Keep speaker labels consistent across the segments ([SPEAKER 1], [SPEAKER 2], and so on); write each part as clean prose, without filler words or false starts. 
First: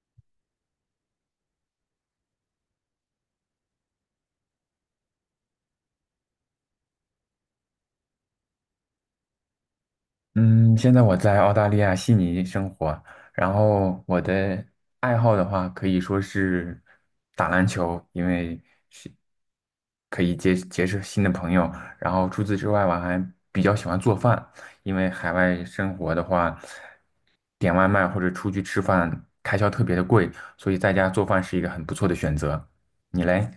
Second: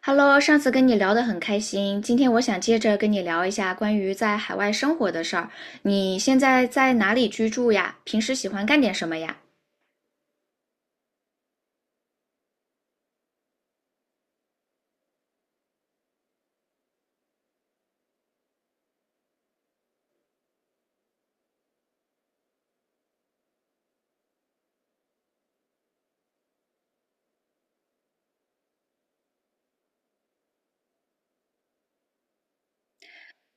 [SPEAKER 1] Hello，上次跟你聊得很开心，今天我想接着跟你聊一下关于在海外生活的事儿。你现在在哪里居住呀？平时喜欢干点什么呀？
[SPEAKER 2] 嗯，现在我在澳大利亚悉尼生活，然后我的爱好的话可以说是打篮球，因为是可以结识新的朋友。然后除此之外，我还比较喜欢做饭，因为海外生活的话，点外卖或者出去吃饭开销特别的贵，所以在家做饭是一个很不错的选择。你嘞？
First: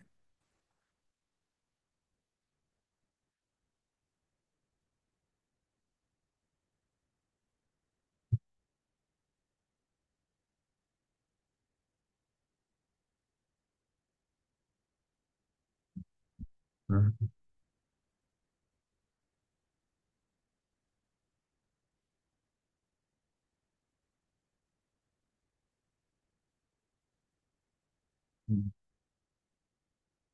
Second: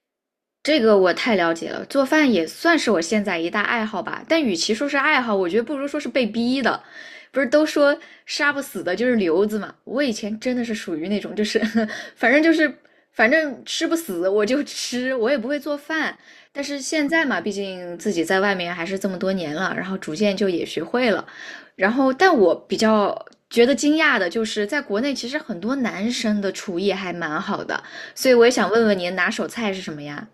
[SPEAKER 1] 这个我太了解了，做饭也算是我现在一大爱好吧。但与其说是爱好，我觉得不如说是被逼的。不是都说杀不死的就是瘤子嘛？我以前真的是属于那种，就是 反正就是反正吃不死我就吃，我也不会做饭。但是现在
[SPEAKER 2] 嗯。
[SPEAKER 1] 嘛，毕竟自己在外面还是这么多年了，然后逐渐就也学会了。然后，但我比较觉得惊讶的就是，在国内其实很多男生的厨艺还蛮好的，所以我也想问问您拿手菜是什么呀？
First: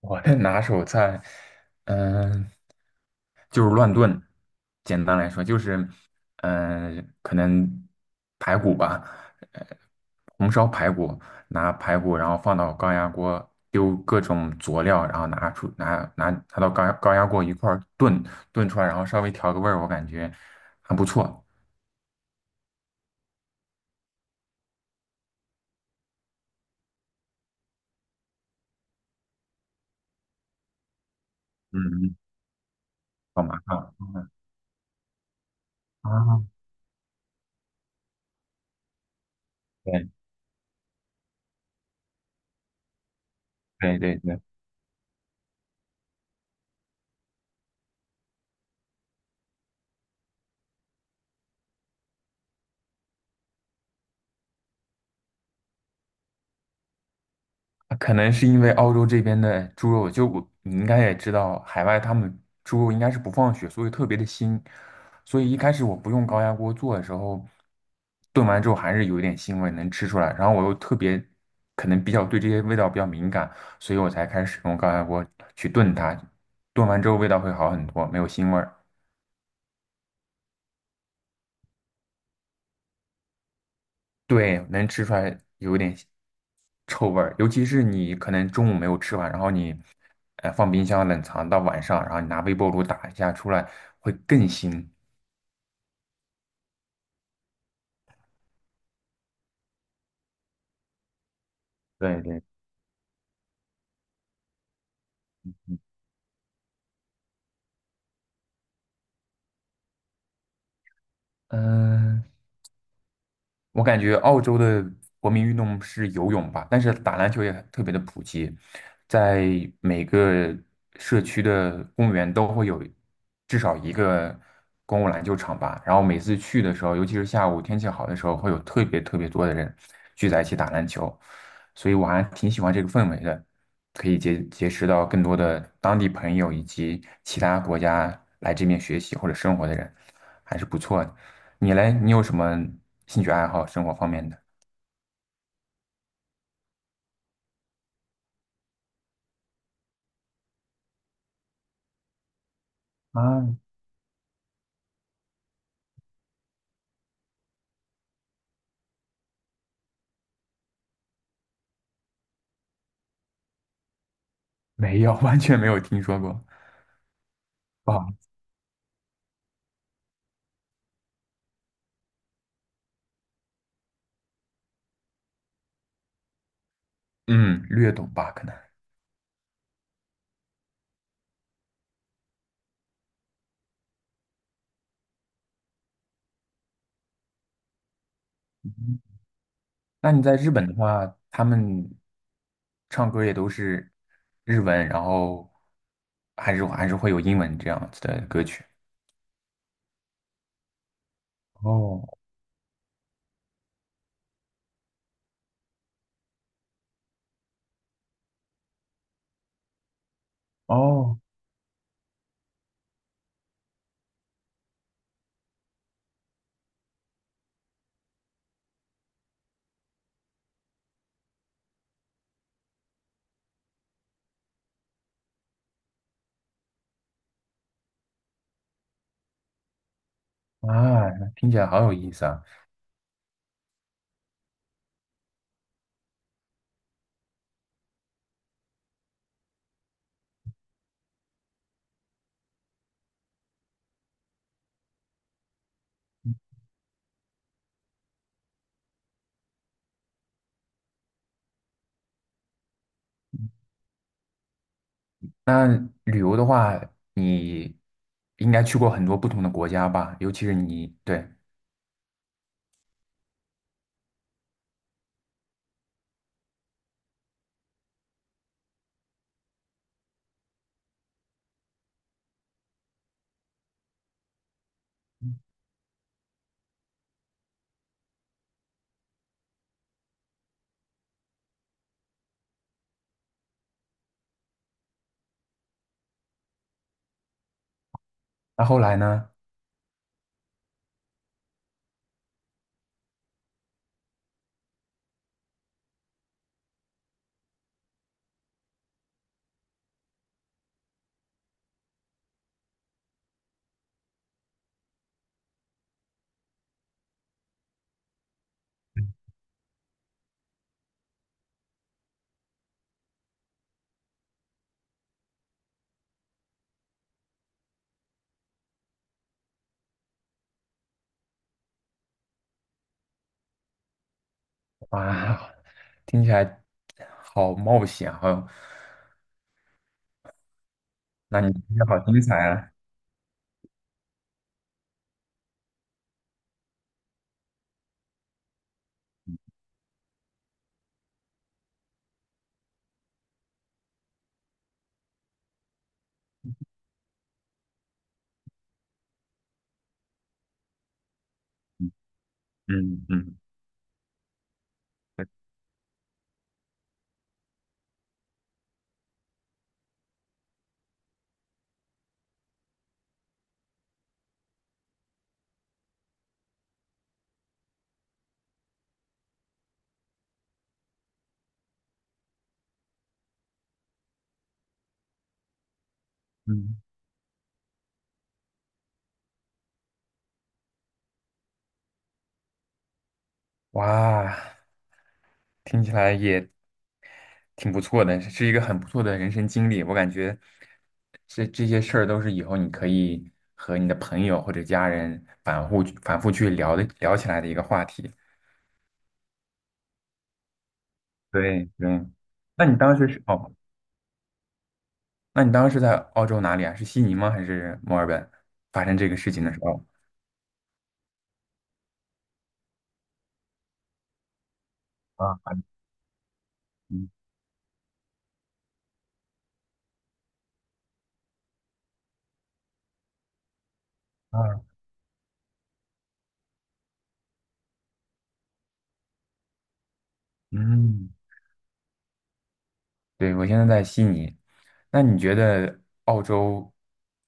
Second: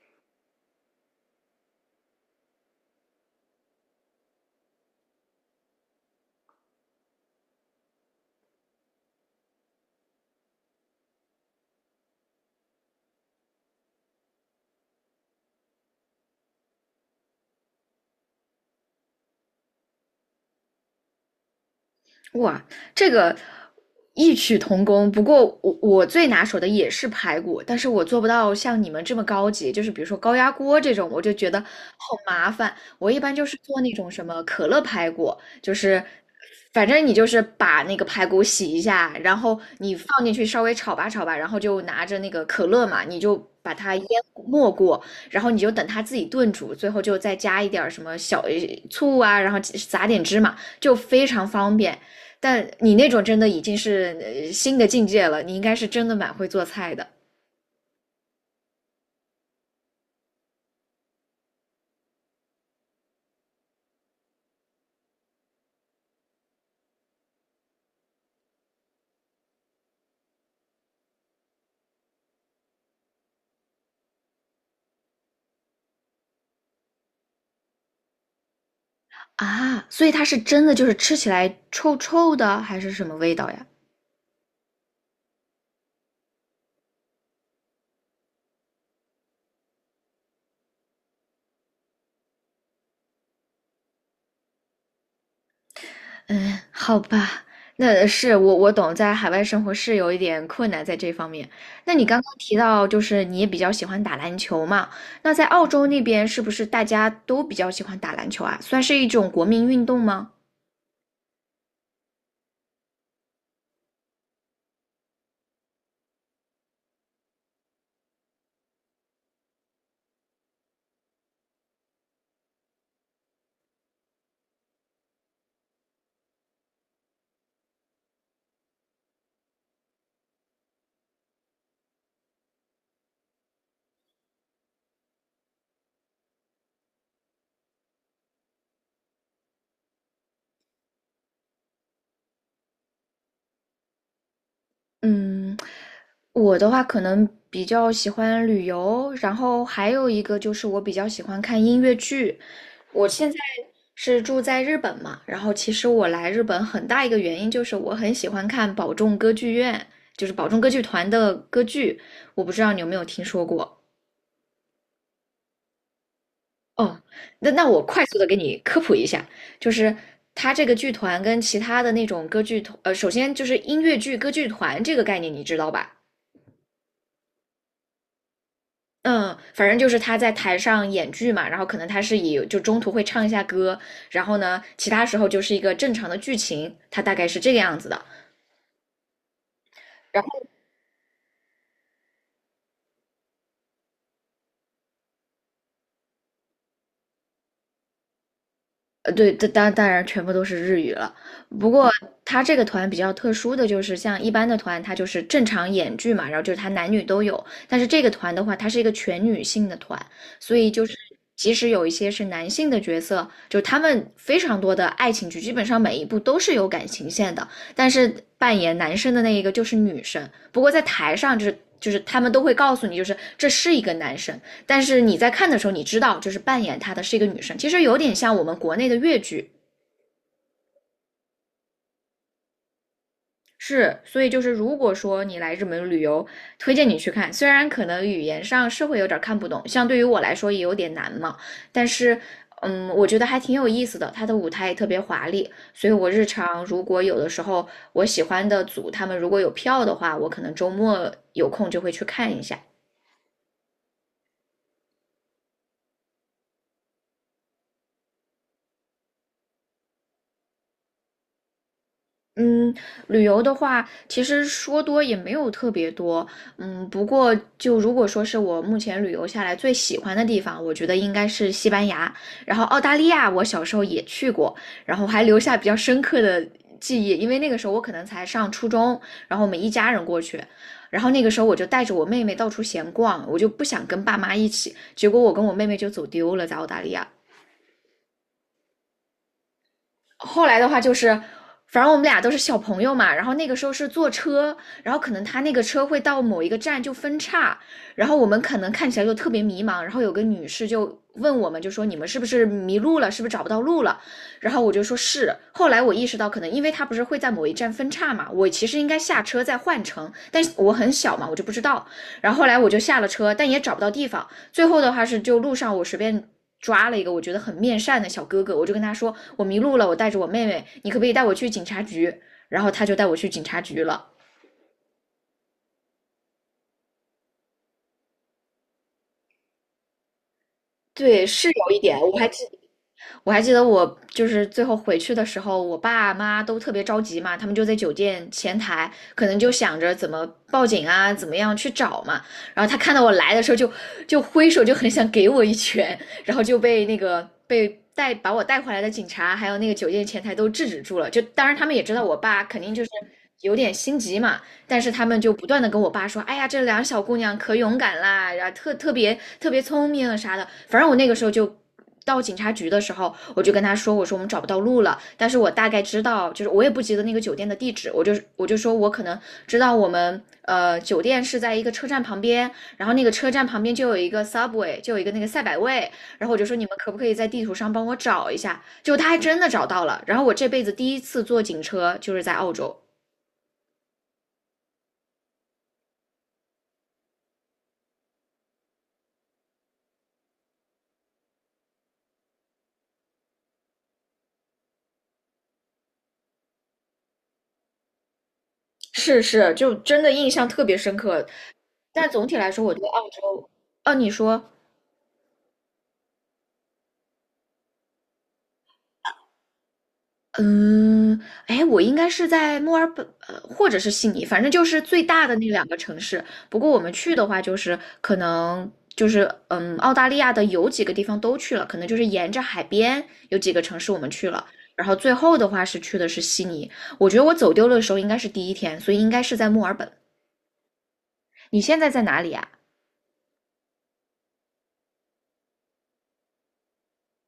[SPEAKER 2] 我的拿手菜，嗯、就是乱炖。简单来说，就是，可能排骨吧，红烧排骨，拿排骨，然后放到高压锅，丢各种佐料，然后拿出拿拿拿到高压锅一块儿炖，炖出来，然后稍微调个味儿，我感觉还不错。
[SPEAKER 1] 哇，这个异曲同工。不过我最拿手的也是排骨，但是我做不到像你们这么高级，就是比如说高压锅这种，我就觉得好
[SPEAKER 2] 嗯，
[SPEAKER 1] 麻烦。我一般
[SPEAKER 2] 好
[SPEAKER 1] 就是
[SPEAKER 2] 麻
[SPEAKER 1] 做那
[SPEAKER 2] 烦
[SPEAKER 1] 种什么可乐排骨，就是
[SPEAKER 2] 啊！
[SPEAKER 1] 反正你就是把那个排骨洗一下，然后你
[SPEAKER 2] 对
[SPEAKER 1] 放进去稍微炒吧炒吧，然后就拿着那个可乐嘛，你就把它
[SPEAKER 2] 对
[SPEAKER 1] 淹
[SPEAKER 2] 对对。
[SPEAKER 1] 没过，然后你就等它自己炖煮，最后就再加一点儿什么小醋啊，然后撒点芝麻，就非常方便。但你那种真的已经是新的境界了，你应该是真的蛮会做菜的
[SPEAKER 2] 可能是因为澳洲这边的猪肉，就我你应该也知道，海外他们猪肉应该是不放血，所以特别的腥。所以一开始我不用高压锅做的时候，炖完之后还是有一点腥味能吃出来。然后我又特别可能比较对这些味道比较敏感，所以我才开始使用高压锅去炖它。炖完之后味道会好很多，没有腥味儿。
[SPEAKER 1] 啊，所以它是真的就是吃起来臭臭的，还是什么味道呀？
[SPEAKER 2] 对，能吃出来有点臭味儿，尤其是你可能中午没有吃完，然后你放冰箱冷藏到晚上，然后你拿微波炉打一下出来，会更腥。
[SPEAKER 1] 嗯，好吧，那是我懂，在海外生活是有一点困难在这方面。那你刚
[SPEAKER 2] 对
[SPEAKER 1] 刚
[SPEAKER 2] 对，
[SPEAKER 1] 提到，就是你也比较喜欢打篮球嘛？那在澳洲那边是不是大家都比较喜欢打篮球啊？算是一种国民运动吗？
[SPEAKER 2] 嗯、我感觉澳洲的国民运动是游泳吧，但是打篮球也特别的普及，在每个社区的公园都会有至少一个公共篮球场吧。然后每次去的时候，尤其是下午天气好的时候，会有特别特别多的人聚在一起打篮球，所以我还挺喜欢这个氛围的，可以结识到更多的当地朋友以及其他国家来这边学习或者生活的人，还是不错的。你嘞，你有什么兴趣爱好，生活方面的？
[SPEAKER 1] 嗯，我的话可能比较喜欢旅游，然后还有一个就是我比较喜欢看音乐剧。我现在
[SPEAKER 2] 啊，
[SPEAKER 1] 是住在日本嘛，然后其实我来日本很大一个原因就是我很喜欢看宝冢歌剧院，就是宝冢歌剧团的歌剧。我不知道你有没有听说过？
[SPEAKER 2] 没有，完全没有听说过。
[SPEAKER 1] 哦，那我快
[SPEAKER 2] 啊，
[SPEAKER 1] 速的给你科普一下，就是它这个剧团跟其他的那种歌剧团，呃，首先就是音乐剧歌剧团这个概念你知道吧？
[SPEAKER 2] 嗯，略懂吧，可能。
[SPEAKER 1] 嗯，反正就是他在台上演剧嘛，然后可能他是以就中途会唱一下歌，然后呢，其他时候就是一个正常的剧情，他大概是这个样子的。
[SPEAKER 2] 那你在日本的话，他们唱歌也都是日文，然后还是会有英文这样子的歌曲。
[SPEAKER 1] 呃，对，当然全部都是日语了。不过
[SPEAKER 2] 哦
[SPEAKER 1] 他这个团比较特殊的就是，像一般的团，他就是正常演剧嘛，然后就是他男女都有。但是这个团的话，它是一个全女性的团，所以就是
[SPEAKER 2] 哦
[SPEAKER 1] 即使有一些是男性的角色，就他们非常多的爱情剧，基本上每一部都是有感情线的，但是扮演男生的那一个就是女生。不过在台上就是。就是他们都会告诉你，就是这是一个男生，但是你在看的时候，你知道就是扮演她的是一个女生，其实有点像我们国内的越剧。
[SPEAKER 2] 啊，那听起来好有意思啊！
[SPEAKER 1] 是，所以就是如果说你来日本旅游，推荐你去看，虽然可能语言上是会有点看不懂，像对于我来说也有点难嘛，但是。嗯，我觉得还挺有意思的，它的舞台也特别华丽，所以我日常如果有的时候我喜欢的组他们如果有票的话，我可能周末有空就会去看一下。
[SPEAKER 2] 那旅游的话，你应该去过很多不同的国家吧？尤其是你，对。
[SPEAKER 1] 嗯，旅游的话，其实说多也没有特别多。嗯，不过就如果说是我目前旅游下来最喜欢的地方，我觉得应该是西班牙。然后澳大利亚，我小时候也去过，然后还留下比较深刻的记忆，因为那个时候我可能才上初中，然后我们一家人过去，然后那个时候我就带着我妹妹到处闲逛，我就不想跟爸妈一起，结果我跟我妹妹就走丢了，在澳大利亚。
[SPEAKER 2] 那后来呢？
[SPEAKER 1] 后来的话就是，反正我们俩都是小朋友嘛，然后那个时候是坐车，然后可能他那个车会到某一个站就分叉，然后我们可能看起来就特别迷茫，然后有个女士就问我们，就说你们是不是迷路了，是不是找不到路了？然后我就说是。后来我意识到，可能因为他不是会在某一站分叉嘛，我其实应该下车再换乘，但是我很小嘛，我就不知道。然后后来我就下了车，但也找不到地方。最后的话是就路上我随便抓了一个我觉得很面善的小哥哥，我就跟他说我迷路了，我带着我妹妹，你可不可以带我去警察局？然后他就带我去警察局了。
[SPEAKER 2] 哇，听起来好冒险，好，
[SPEAKER 1] 对，
[SPEAKER 2] 那
[SPEAKER 1] 是
[SPEAKER 2] 你听
[SPEAKER 1] 有一
[SPEAKER 2] 起来
[SPEAKER 1] 点，
[SPEAKER 2] 好精彩啊！
[SPEAKER 1] 我还记得我就是最后回去的时候，我爸妈都特别着急嘛，他们就在酒店前台，可能就想着怎么报警啊，怎么样去找嘛。然后他看到我来的时候就，就挥手，就很想给我一拳，然后就被把我带回来的警察，还有那个酒店前台都制止住了。就当然他们也
[SPEAKER 2] 嗯
[SPEAKER 1] 知道我爸肯定就是
[SPEAKER 2] 嗯嗯，
[SPEAKER 1] 有点心急嘛，但是他们就不断的跟我爸说，哎呀，这两个小姑娘可勇敢啦，然后特别聪明啊啥的。反正我那个时候就到警察局的时候，我就跟他说，我说我们找不到路了，但是我大概知道，就是我也不记得那个酒店的地址，我就说我可能知道我们酒店是在一个车站旁边，然后那个车站旁边就有一个 Subway，就有一个那个赛百味，然后我就说你们
[SPEAKER 2] 嗯
[SPEAKER 1] 可不可以在地图上帮我找一下？就他还真的找到了，然后我这辈子第一次坐警车就是在澳洲。
[SPEAKER 2] 哇，听起来也挺不错的，是一个很不错的人生经历。我感觉这些事儿都是以后你可以和你的朋友或者家人反复反复去聊的聊起来的一个话题。
[SPEAKER 1] 是是，就真的印象特别深刻。
[SPEAKER 2] 对对，
[SPEAKER 1] 但总体来说，
[SPEAKER 2] 那
[SPEAKER 1] 我
[SPEAKER 2] 你
[SPEAKER 1] 对
[SPEAKER 2] 当
[SPEAKER 1] 澳
[SPEAKER 2] 时是
[SPEAKER 1] 洲，
[SPEAKER 2] 哦，
[SPEAKER 1] 啊，你说，
[SPEAKER 2] 那你当时在澳洲哪里啊？是悉尼吗？还是墨尔本？发生这个事情的时候
[SPEAKER 1] 嗯，哎，我应该是在墨尔本，呃，或者是悉尼，反正就是最大
[SPEAKER 2] 啊，
[SPEAKER 1] 的那两个城市。不过我们去的话，就是可能就是，嗯，澳大利亚的有几个地方都去了，可能就是沿着海边有几个城市我们去了。
[SPEAKER 2] 啊，
[SPEAKER 1] 然后最后的话是去的是悉尼。我觉得我走丢了的时候应该是第一天，所以应该是在墨尔本。
[SPEAKER 2] 嗯，
[SPEAKER 1] 你现在在哪里啊？
[SPEAKER 2] 对，我现在在悉尼。那你觉得澳洲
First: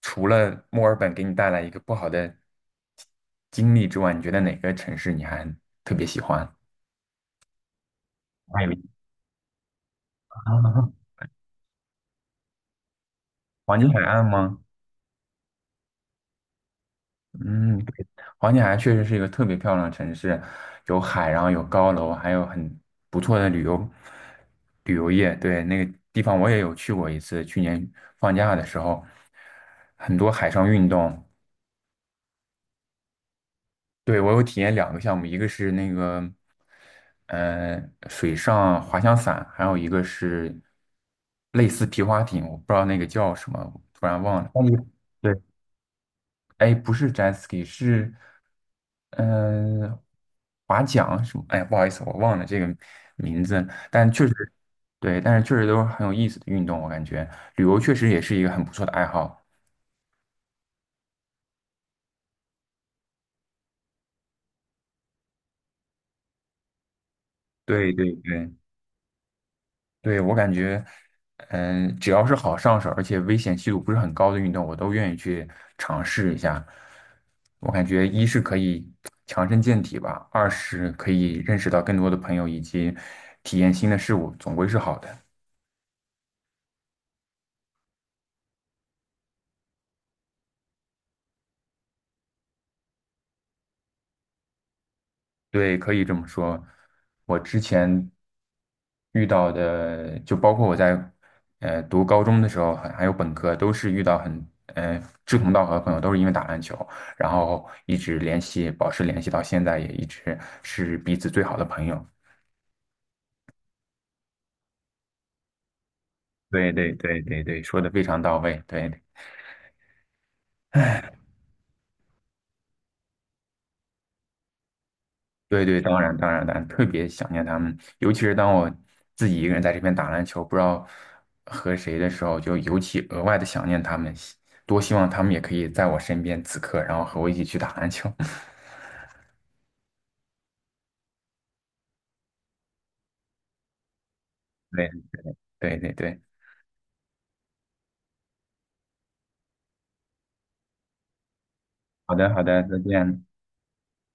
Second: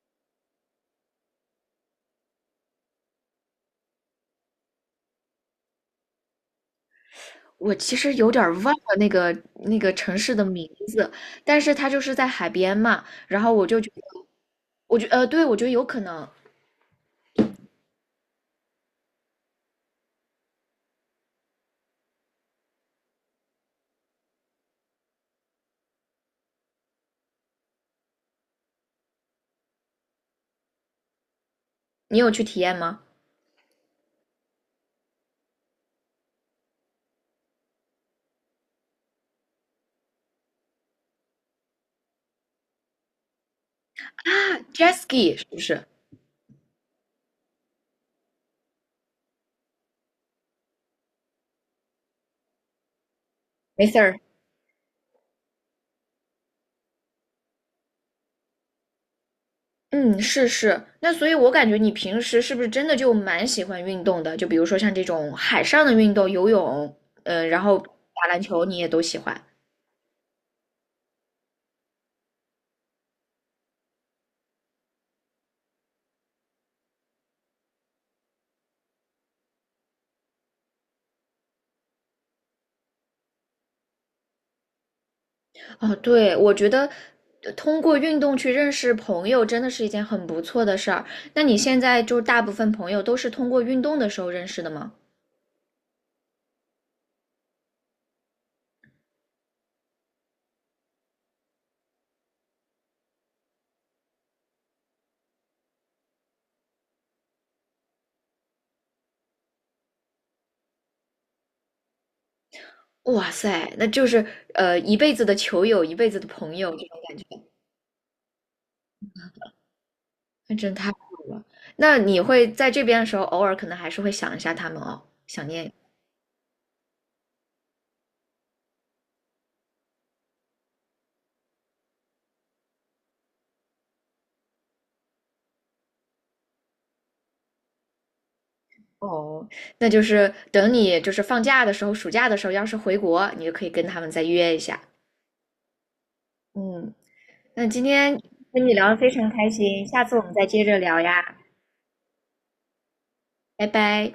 [SPEAKER 2] 除了墨尔本给你带来一个不好的经历之外，你觉得哪个城市你还特别喜欢？
[SPEAKER 1] 我其实有点儿忘
[SPEAKER 2] 还有一
[SPEAKER 1] 了那个那个城市的
[SPEAKER 2] 啊，
[SPEAKER 1] 名字，但是它就是在海边嘛。然后我
[SPEAKER 2] 黄
[SPEAKER 1] 就
[SPEAKER 2] 金
[SPEAKER 1] 觉
[SPEAKER 2] 海
[SPEAKER 1] 得，
[SPEAKER 2] 岸吗？
[SPEAKER 1] 对，我觉得有可能
[SPEAKER 2] 嗯，对，黄金海岸确实是一个特别漂亮的城市，有海，然后有高楼，还有很不错的旅游业。对，那个地方我也有去过一次，去年放假的时候，很多海上运动。
[SPEAKER 1] 你有去体验吗？
[SPEAKER 2] 对，我有体验两个项目，一个是那个，呃，水上滑翔伞，还有一个是类似皮划艇，我不知道那个叫什么，我突然忘了。
[SPEAKER 1] 啊
[SPEAKER 2] 那你
[SPEAKER 1] ，jet
[SPEAKER 2] 对，
[SPEAKER 1] ski 是不是？
[SPEAKER 2] 哎，不是 jet ski，是嗯、呃划桨什么？哎，不好意思，我忘了这个名字，
[SPEAKER 1] 没事
[SPEAKER 2] 但
[SPEAKER 1] 儿。
[SPEAKER 2] 确实对，但是确实都是很有意思的运动，我感觉旅游确实也是一个很不错的爱好。
[SPEAKER 1] 嗯，是是。那所以，我感觉你平时是不是真的就蛮喜欢运动的？就比如说像这种海上的运动，游泳，然后
[SPEAKER 2] 对对
[SPEAKER 1] 打篮
[SPEAKER 2] 对。
[SPEAKER 1] 球，你也都喜欢。
[SPEAKER 2] 对，我感觉，只要是好上手，而且危险系数不是很高的运动，我都愿意去尝试一下。我感觉一是可以强身健体吧，二是可以认识到更多的朋友以及体验新的事物，总归是好的。
[SPEAKER 1] 哦，对，我觉得通过运动去认识朋友真的是一件很不错的事儿。那你现在就是大部分朋友都是通过运动的时候认识的吗？
[SPEAKER 2] 对，可以这么说。我之前遇到的，就包括我在读高中的时候，还有本科，都是遇到很志同道合的朋友，都是因为打篮球，然后一直联系，保持联系到现在，也一直是彼此最好的朋友。
[SPEAKER 1] 哇塞，那就是一辈子的球友，一辈子的朋友
[SPEAKER 2] 对
[SPEAKER 1] 这
[SPEAKER 2] 对
[SPEAKER 1] 种感
[SPEAKER 2] 对
[SPEAKER 1] 觉，
[SPEAKER 2] 对对，说的非常到位。对。
[SPEAKER 1] 那真太好了。那你会在这边的时候，偶尔可能还是会想一下他们哦，想
[SPEAKER 2] 对
[SPEAKER 1] 念
[SPEAKER 2] 对，当然当然当然，特别想念他们，尤其是当我自己一个人在这边打篮球，不知道和谁的时候，就尤其额外的想念他们，多希望他们也可以在我身边此刻，然后和我一起去打篮球。
[SPEAKER 1] 哦。那就是等你就是放假的时候，暑假的时候，要是回国，你就可以跟他们再约一下。
[SPEAKER 2] 对对对对，
[SPEAKER 1] 嗯，那今天跟你聊得非常开心，下次我们再接着聊呀。
[SPEAKER 2] 好的好的，再见。
[SPEAKER 1] 拜拜